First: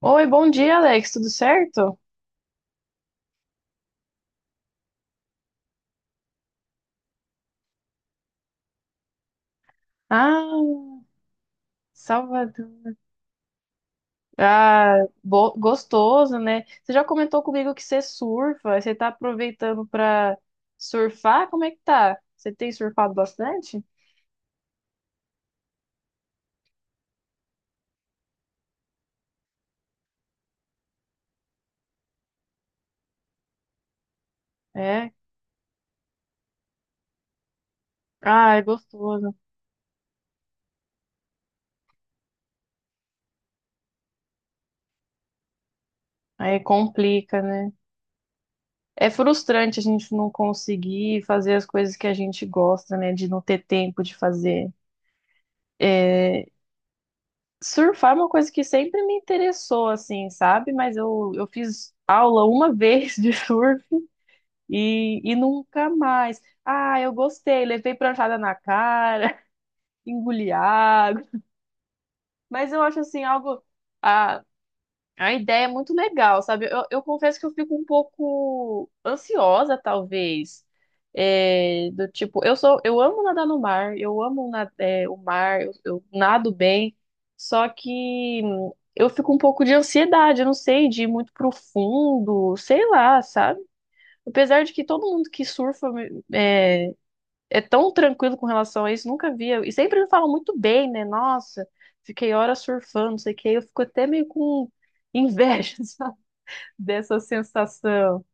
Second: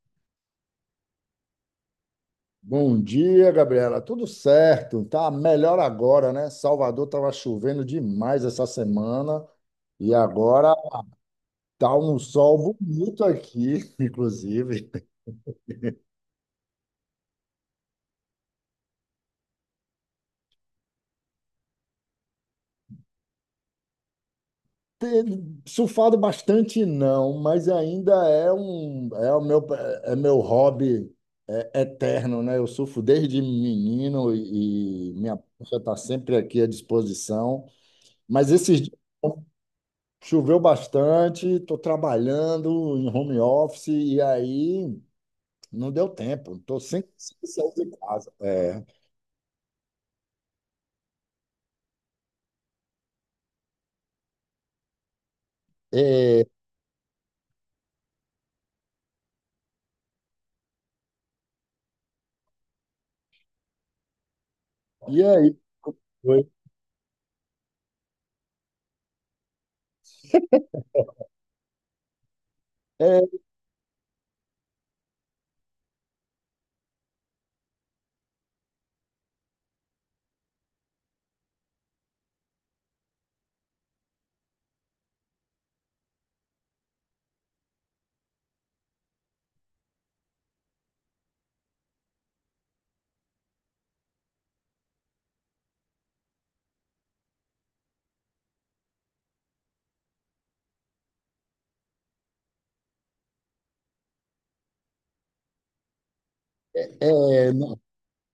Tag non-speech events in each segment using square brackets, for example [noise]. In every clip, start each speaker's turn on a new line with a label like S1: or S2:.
S1: Oi, bom dia, Alex. Tudo certo?
S2: Bom dia, Gabriela. Tudo certo? Tá melhor agora, né? Salvador estava chovendo demais essa semana e
S1: Ah,
S2: agora tá um sol
S1: Salvador.
S2: bonito aqui, [laughs] inclusive.
S1: Ah, gostoso, né? Você já comentou comigo que você surfa. Você tá aproveitando pra surfar? Como é que tá? Você tem surfado bastante?
S2: Tem surfado bastante não, mas ainda é um é o meu é meu hobby é, eterno, né? Eu surfo desde menino e,
S1: É.
S2: e minha prancha está sempre aqui à disposição. Mas
S1: Ah, é
S2: esses
S1: gostoso.
S2: Choveu bastante, estou trabalhando em home office e aí não deu tempo.
S1: Aí
S2: Estou sem
S1: complica, né?
S2: sair de casa. É,
S1: É frustrante a gente não conseguir fazer as coisas que a gente gosta, né? De não ter tempo de fazer. É,
S2: é,
S1: surfar é uma coisa que sempre me interessou, assim, sabe? Mas eu fiz aula uma [laughs] vez de surf e,
S2: e
S1: e
S2: aí?
S1: nunca
S2: Como
S1: mais.
S2: foi?
S1: Ah, eu gostei, levei pranchada na cara, [laughs] engoli água. Mas eu acho, assim,
S2: É,
S1: algo. Ah, a ideia é muito legal, sabe? Eu confesso que eu fico um pouco ansiosa, talvez. É, do tipo, eu amo nadar no mar, eu amo é, o mar, eu nado bem, só que eu fico um pouco de ansiedade, eu não sei, de ir muito profundo, sei lá, sabe? Apesar de que todo mundo que surfa é, é tão tranquilo com relação a isso, nunca via. E sempre me falam muito bem, né? Nossa, fiquei horas surfando, não sei o que. Eu fico até meio com inveja, [laughs] sabe? Dessa
S2: é, não,
S1: sensação.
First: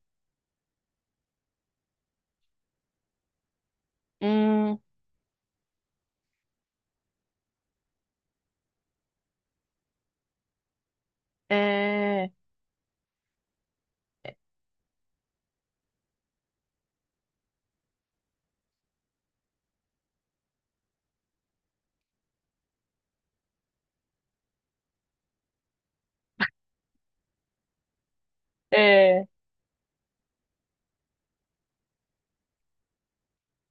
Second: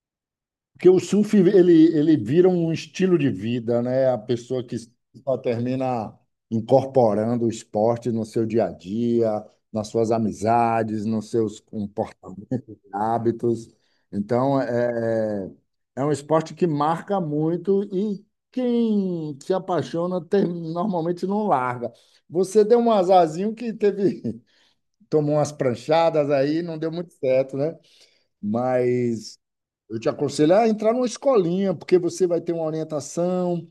S2: porque o surf ele vira um estilo de vida, né? A pessoa que
S1: Hum.
S2: só termina incorporando o esporte no seu dia a dia, nas suas amizades, nos seus
S1: É.
S2: hábitos. Então, é um esporte que marca muito e quem se apaixona normalmente não larga. Você deu um azarzinho que teve, [laughs] tomou umas pranchadas aí, não deu muito certo, né?
S1: É.
S2: Mas eu te aconselho a entrar numa escolinha, porque você vai ter uma orientação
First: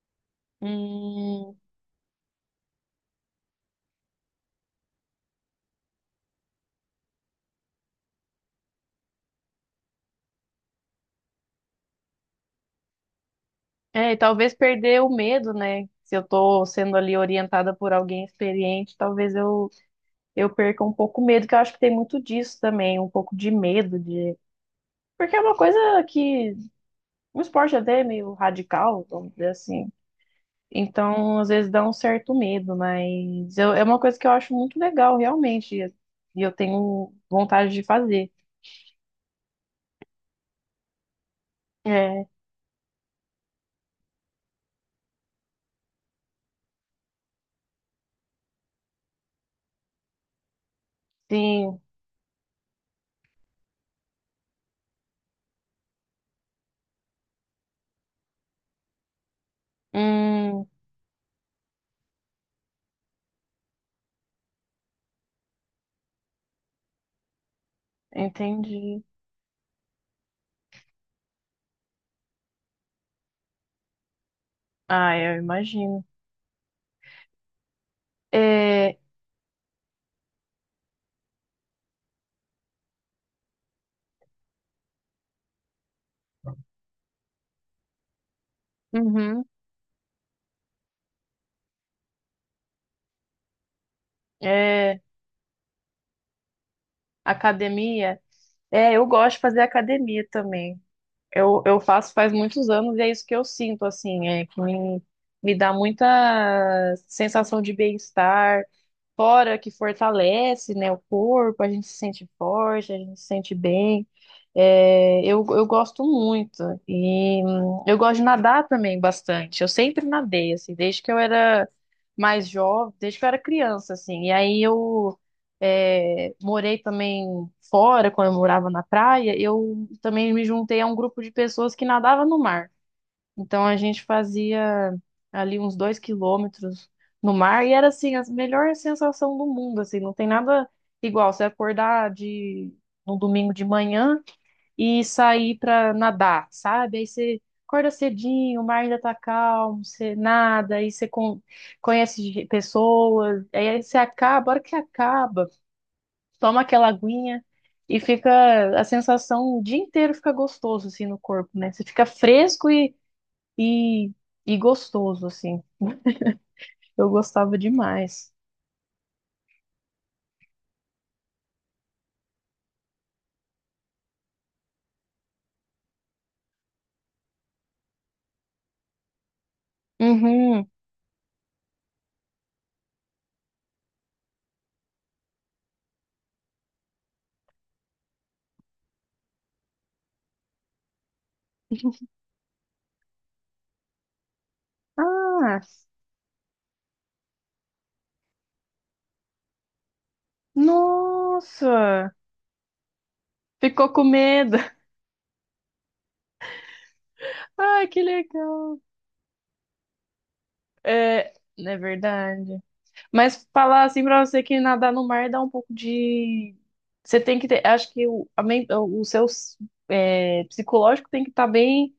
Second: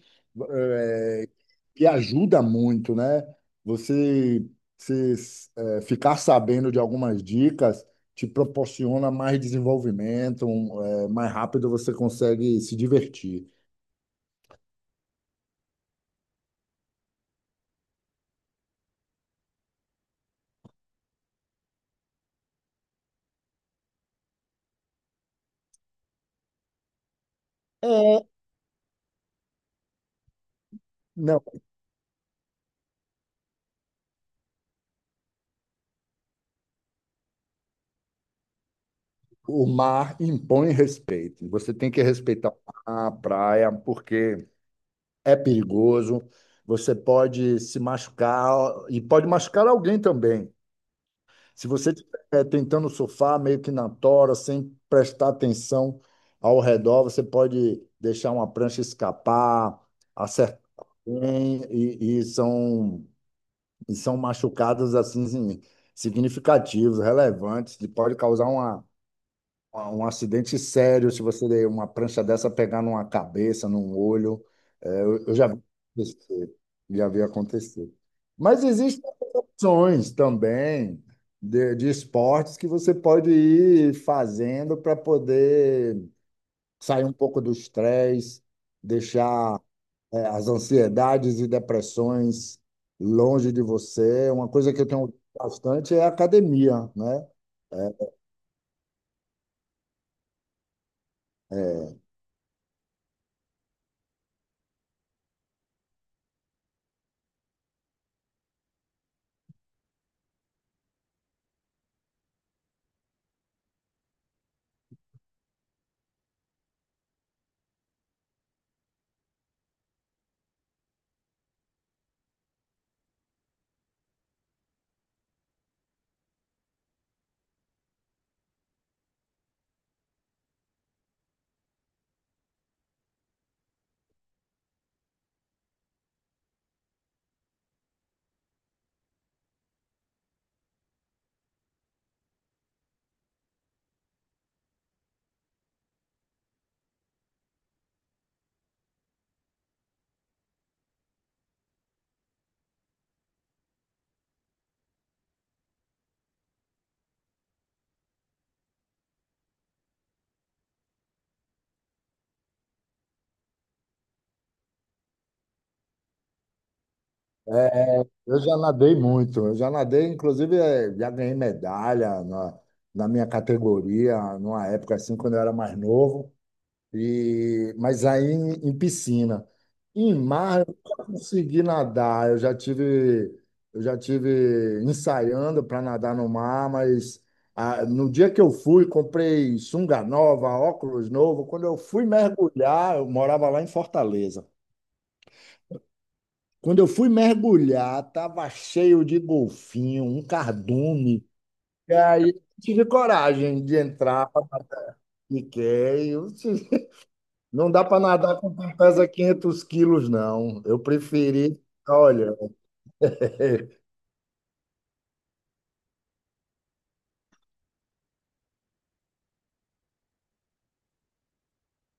S2: eh,
S1: Hum.
S2: que ajuda muito, né? Você, se, ficar sabendo de algumas dicas te proporciona mais desenvolvimento, mais rápido você consegue se divertir.
S1: É, e talvez perder o medo, né? Se eu tô sendo ali orientada por alguém experiente, talvez eu perca um pouco o medo, que eu acho que tem muito disso também, um pouco de medo de. Porque é uma coisa que. Um esporte até
S2: É,
S1: meio radical, vamos dizer assim. Então,
S2: não,
S1: às vezes dá um certo medo, é uma coisa que eu acho muito legal, realmente, e eu tenho vontade de fazer.
S2: o mar impõe respeito. Você tem que
S1: É,
S2: respeitar a praia, porque é perigoso. Você pode se machucar e pode machucar alguém também. Se
S1: sim.
S2: você estiver tentando surfar meio que na tora, sem prestar atenção ao redor, você pode deixar uma prancha escapar, acertar
S1: Hum,
S2: alguém, e são machucados assim significativos, relevantes, que pode causar uma
S1: entendi.
S2: ah, Um acidente sério. Se você der uma prancha dessa pegar numa cabeça, num olho,
S1: Ah,
S2: eu
S1: eu
S2: já vi
S1: imagino.
S2: acontecer, já vi acontecer. Mas
S1: É,
S2: existem outras opções também de esportes que você pode ir fazendo para poder sair um pouco do estresse,
S1: uhum,
S2: deixar, as ansiedades e depressões longe de você. Uma coisa que eu
S1: é,
S2: tenho bastante é a academia, né? É,
S1: academia. É, eu gosto de fazer academia também. Eu
S2: é,
S1: faço faz muitos anos e é isso que eu sinto, assim, é que me dá muita sensação de bem-estar. Fora que fortalece, né, o corpo, a gente se sente forte, a gente se sente bem. É, eu gosto muito e eu gosto de nadar também bastante. Eu sempre nadei, assim, desde que eu era mais jovem, desde que eu era criança, assim. E aí eu morei também fora, quando eu morava na praia, eu também me juntei a um grupo de pessoas que nadava no mar. Então a gente fazia ali uns 2 quilômetros no mar e era assim a melhor sensação do mundo, assim, não tem nada igual você acordar de no domingo de manhã e sair para nadar, sabe? Aí você acorda cedinho, o mar ainda tá calmo, você nada, aí você conhece pessoas, aí você acaba, a hora que acaba, toma aquela aguinha e fica a sensação o dia inteiro fica gostoso assim no corpo, né? Você fica fresco e, e gostoso, assim. Eu gostava
S2: É,
S1: demais.
S2: eu já nadei muito, eu já nadei, inclusive já ganhei medalha na minha categoria, numa época assim, quando eu era mais novo, mas aí em piscina. Em mar,
S1: Uhum.
S2: eu nunca consegui nadar, eu já tive ensaiando para nadar no mar, mas no dia que eu fui, comprei sunga nova, óculos novo, quando eu fui mergulhar, eu morava lá em Fortaleza.
S1: Ah,
S2: Quando eu fui mergulhar, estava cheio de golfinho, um cardume. E
S1: nossa!
S2: aí eu tive coragem de
S1: Ficou com
S2: entrar,
S1: medo. [laughs]
S2: fiquei. Eu disse, não dá
S1: Ai,
S2: para
S1: que
S2: nadar com quem
S1: legal.
S2: pesa 500 quilos, não. Eu preferi,
S1: É
S2: olha, [laughs]
S1: verdade. Mas falar assim pra você que nadar no mar dá um pouco de. Você tem que ter. Acho que o seu psicológico tem que estar bem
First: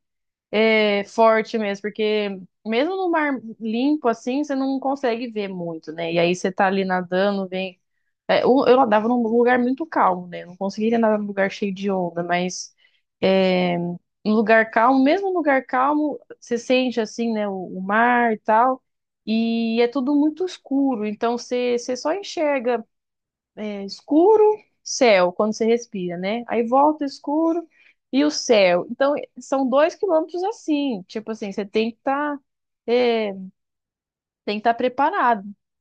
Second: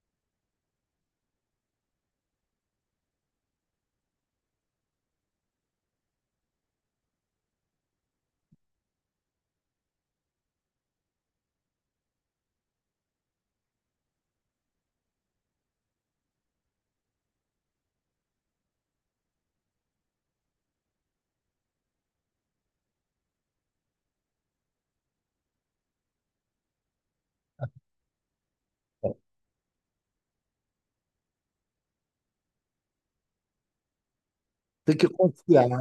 S1: forte mesmo, porque mesmo no mar limpo assim, você não consegue ver muito, né? E aí você tá ali nadando, vem. É, eu nadava num lugar muito calmo, né? Eu não conseguiria nadar num lugar cheio de onda, mas um lugar calmo, mesmo um lugar calmo, você sente assim, né? O mar e tal, e é tudo muito escuro, então você só enxerga escuro, céu, quando você respira, né? Aí volta o escuro e o céu. Então são 2 quilômetros assim, tipo assim, você tem que estar. Tem que estar
S2: tem que
S1: preparado,
S2: confiar, né?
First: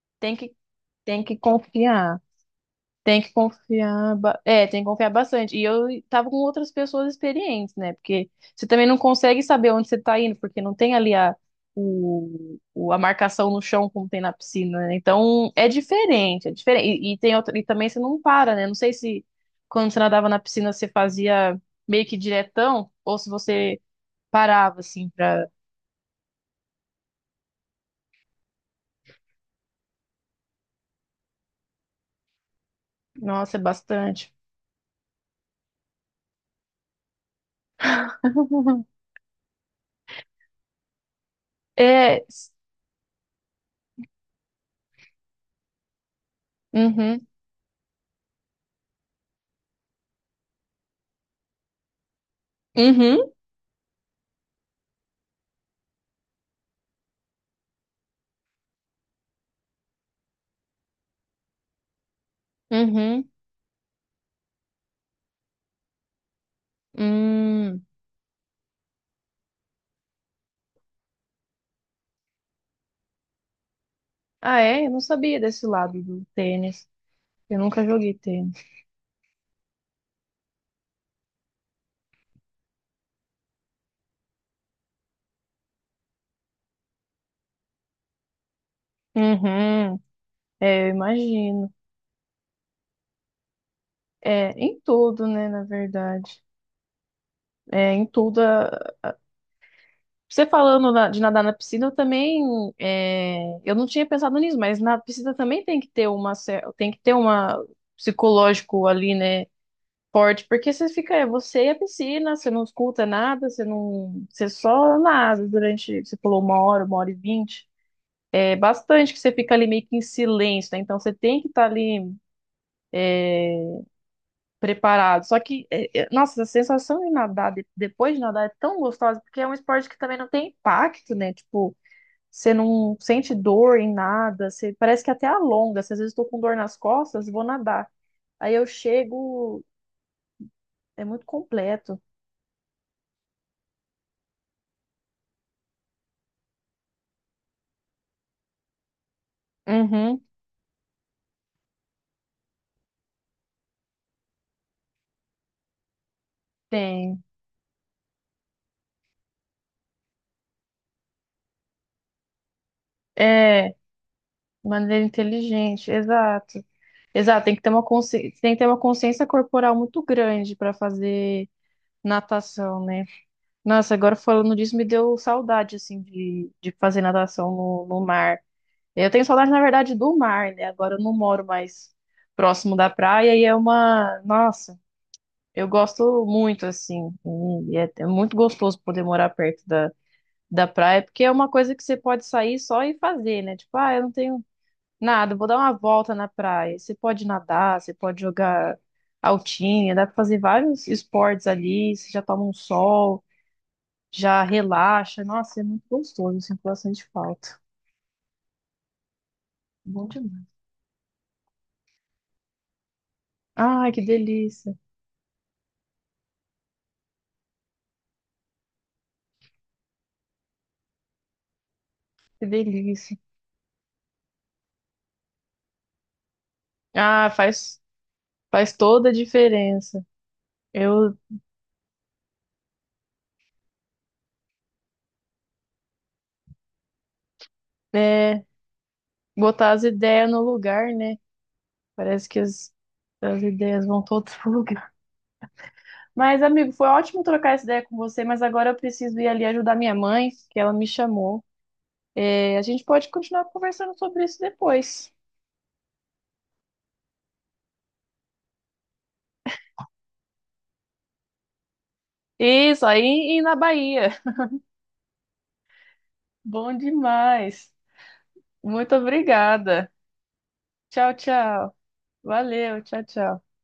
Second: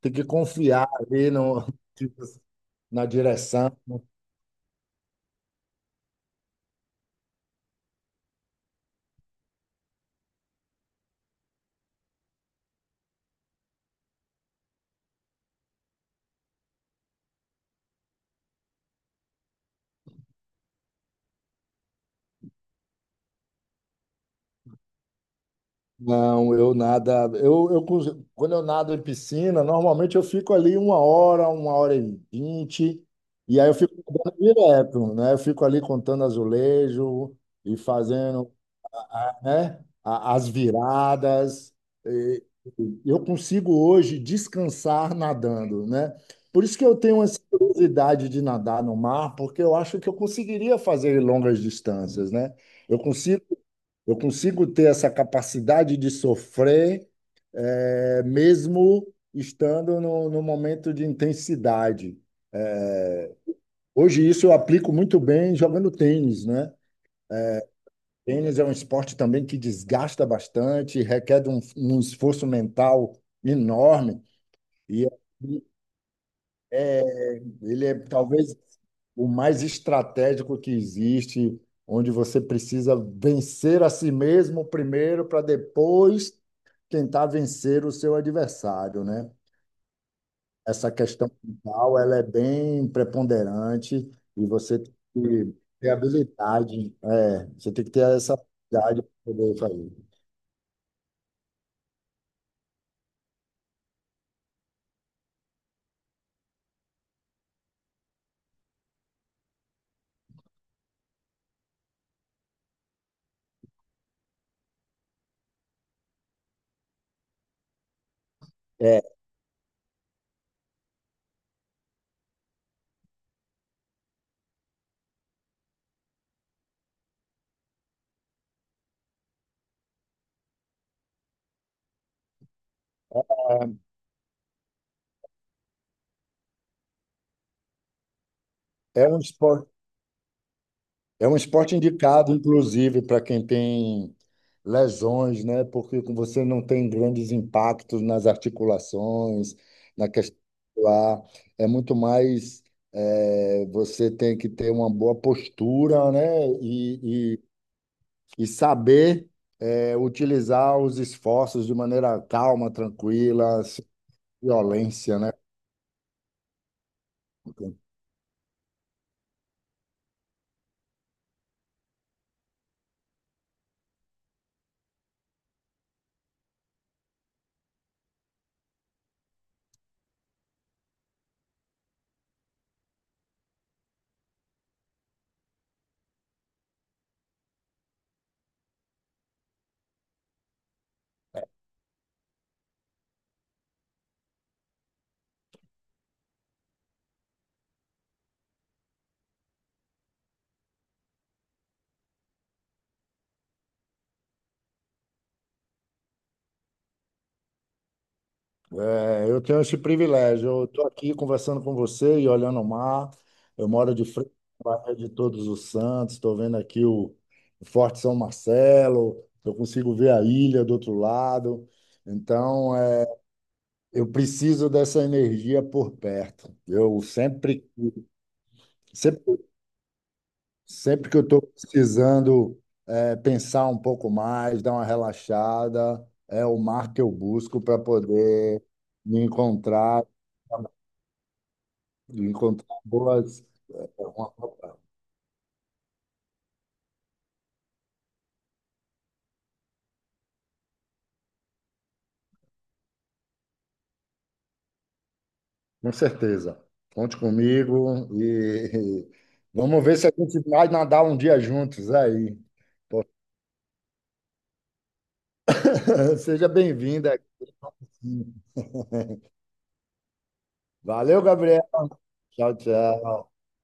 S2: Tem que
S1: tem que,
S2: confiar
S1: tem
S2: ali
S1: que
S2: no,
S1: confiar.
S2: [laughs] na
S1: Tem que
S2: direção.
S1: confiar, é, tem que confiar bastante. E eu tava com outras pessoas experientes, né? Porque você também não consegue saber onde você tá indo, porque não tem ali a marcação no chão como tem na piscina, né? Então é diferente, é diferente. E tem outra, e também você não para, né? Não sei se quando você nadava na piscina você fazia meio que diretão, ou se você parava, assim, pra.
S2: Não, eu nada. Quando eu nado em piscina, normalmente eu fico ali uma hora e 20,
S1: Nossa, é
S2: e aí eu fico
S1: bastante.
S2: nadando direto, né? Eu fico ali contando azulejo e fazendo
S1: [laughs]
S2: né? As viradas.
S1: É.
S2: E- Eu consigo hoje descansar nadando, né? Por isso que eu tenho
S1: Uhum,
S2: essa curiosidade de nadar no mar, porque eu acho que eu conseguiria fazer longas distâncias, né? Eu
S1: uhum,
S2: consigo, eu consigo ter essa capacidade de sofrer, mesmo estando no momento de intensidade.
S1: uhum, uhum.
S2: Hoje isso eu aplico muito bem jogando tênis, né?
S1: Hum.
S2: Tênis é um esporte também que desgasta bastante, requer um esforço mental enorme,
S1: Ah, é? Eu não
S2: e
S1: sabia desse lado do tênis. Eu
S2: ele
S1: nunca
S2: é
S1: joguei tênis.
S2: talvez o mais estratégico que existe, onde você precisa vencer a si mesmo primeiro para depois tentar vencer o seu adversário, né?
S1: Uhum. É, eu
S2: Essa questão
S1: imagino.
S2: mental, ela é bem preponderante e
S1: É,
S2: você
S1: em
S2: tem
S1: tudo, né,
S2: que
S1: na
S2: ter
S1: verdade.
S2: habilidade, é, você tem que
S1: É,
S2: ter
S1: em
S2: essa
S1: tudo.
S2: habilidade para poder fazer.
S1: Você falando de nadar na piscina, eu também. É, eu não tinha pensado nisso, mas na piscina também tem que ter uma psicológico ali, né, forte, porque você fica, é você e a piscina, você não escuta nada, você não, você só nada durante, você falou uma hora, 1h20. É
S2: É,
S1: bastante que você fica ali meio que em silêncio, né? Então você tem que estar ali preparado. Só que, é, é, nossa, a sensação de nadar, depois de nadar, é tão gostosa, porque é um esporte que também não tem impacto, né? Tipo, você não sente
S2: é,
S1: dor em nada, parece que até alonga. Se às vezes estou com dor nas costas, vou nadar. Aí eu
S2: É um
S1: chego,
S2: esporte,
S1: é muito
S2: é um esporte
S1: completo.
S2: indicado, inclusive, para quem tem lesões, né? Porque você não tem grandes impactos nas articulações, na
S1: Uhum,
S2: questão lá. É muito mais, você tem que ter uma boa postura, né?
S1: tem.
S2: E saber, utilizar os esforços de maneira calma, tranquila,
S1: É, de
S2: sem
S1: maneira
S2: violência, né?
S1: inteligente, exato. Exato, tem que ter uma consciência, tem que ter uma consciência corporal muito grande para fazer natação, né? Nossa, agora falando disso, me deu saudade, assim, de fazer natação no mar. Eu tenho saudade, na verdade, do mar, né? Agora eu não moro mais próximo da praia e é uma. Nossa, eu gosto muito, assim. É muito gostoso poder morar perto da praia, porque é uma coisa que você pode sair só e fazer, né? Tipo, ah, eu não tenho nada, vou dar uma volta na praia. Você pode nadar, você pode jogar altinha, dá pra fazer vários esportes ali, você já toma um sol, já relaxa. Nossa, é muito gostoso, sinto bastante falta.
S2: É, eu tenho esse
S1: Bom demais.
S2: privilégio. Eu estou aqui conversando com você e olhando o mar. Eu
S1: Ai,
S2: moro
S1: que
S2: de frente à
S1: delícia,
S2: Baía de Todos os Santos. Estou vendo aqui o Forte São Marcelo. Eu consigo ver a ilha do outro lado.
S1: que
S2: Então,
S1: delícia.
S2: eu preciso dessa energia por perto. Eu
S1: Ah,
S2: sempre,
S1: faz toda a
S2: sempre,
S1: diferença.
S2: sempre que
S1: Eu,
S2: eu estou precisando, pensar um pouco mais, dar uma relaxada, é o mar que eu busco para
S1: é,
S2: poder me
S1: botar as
S2: encontrar,
S1: ideias no lugar, né? Parece que as,
S2: encontrar
S1: as
S2: boas.
S1: ideias vão todas pro [laughs] lugar. Mas, amigo, foi ótimo trocar essa ideia com você, mas agora eu preciso ir ali ajudar minha mãe, que ela me chamou. É, a gente pode continuar conversando sobre isso depois.
S2: Com certeza. Conte comigo e [laughs] vamos ver se a gente vai nadar um dia juntos aí.
S1: Isso, aí e na Bahia.
S2: [laughs]
S1: [laughs]
S2: Seja
S1: Bom
S2: bem-vinda aqui.
S1: demais. Muito obrigada. Tchau,
S2: Valeu, Gabriel.
S1: tchau.
S2: Tchau,
S1: Valeu, tchau,
S2: tchau.
S1: tchau.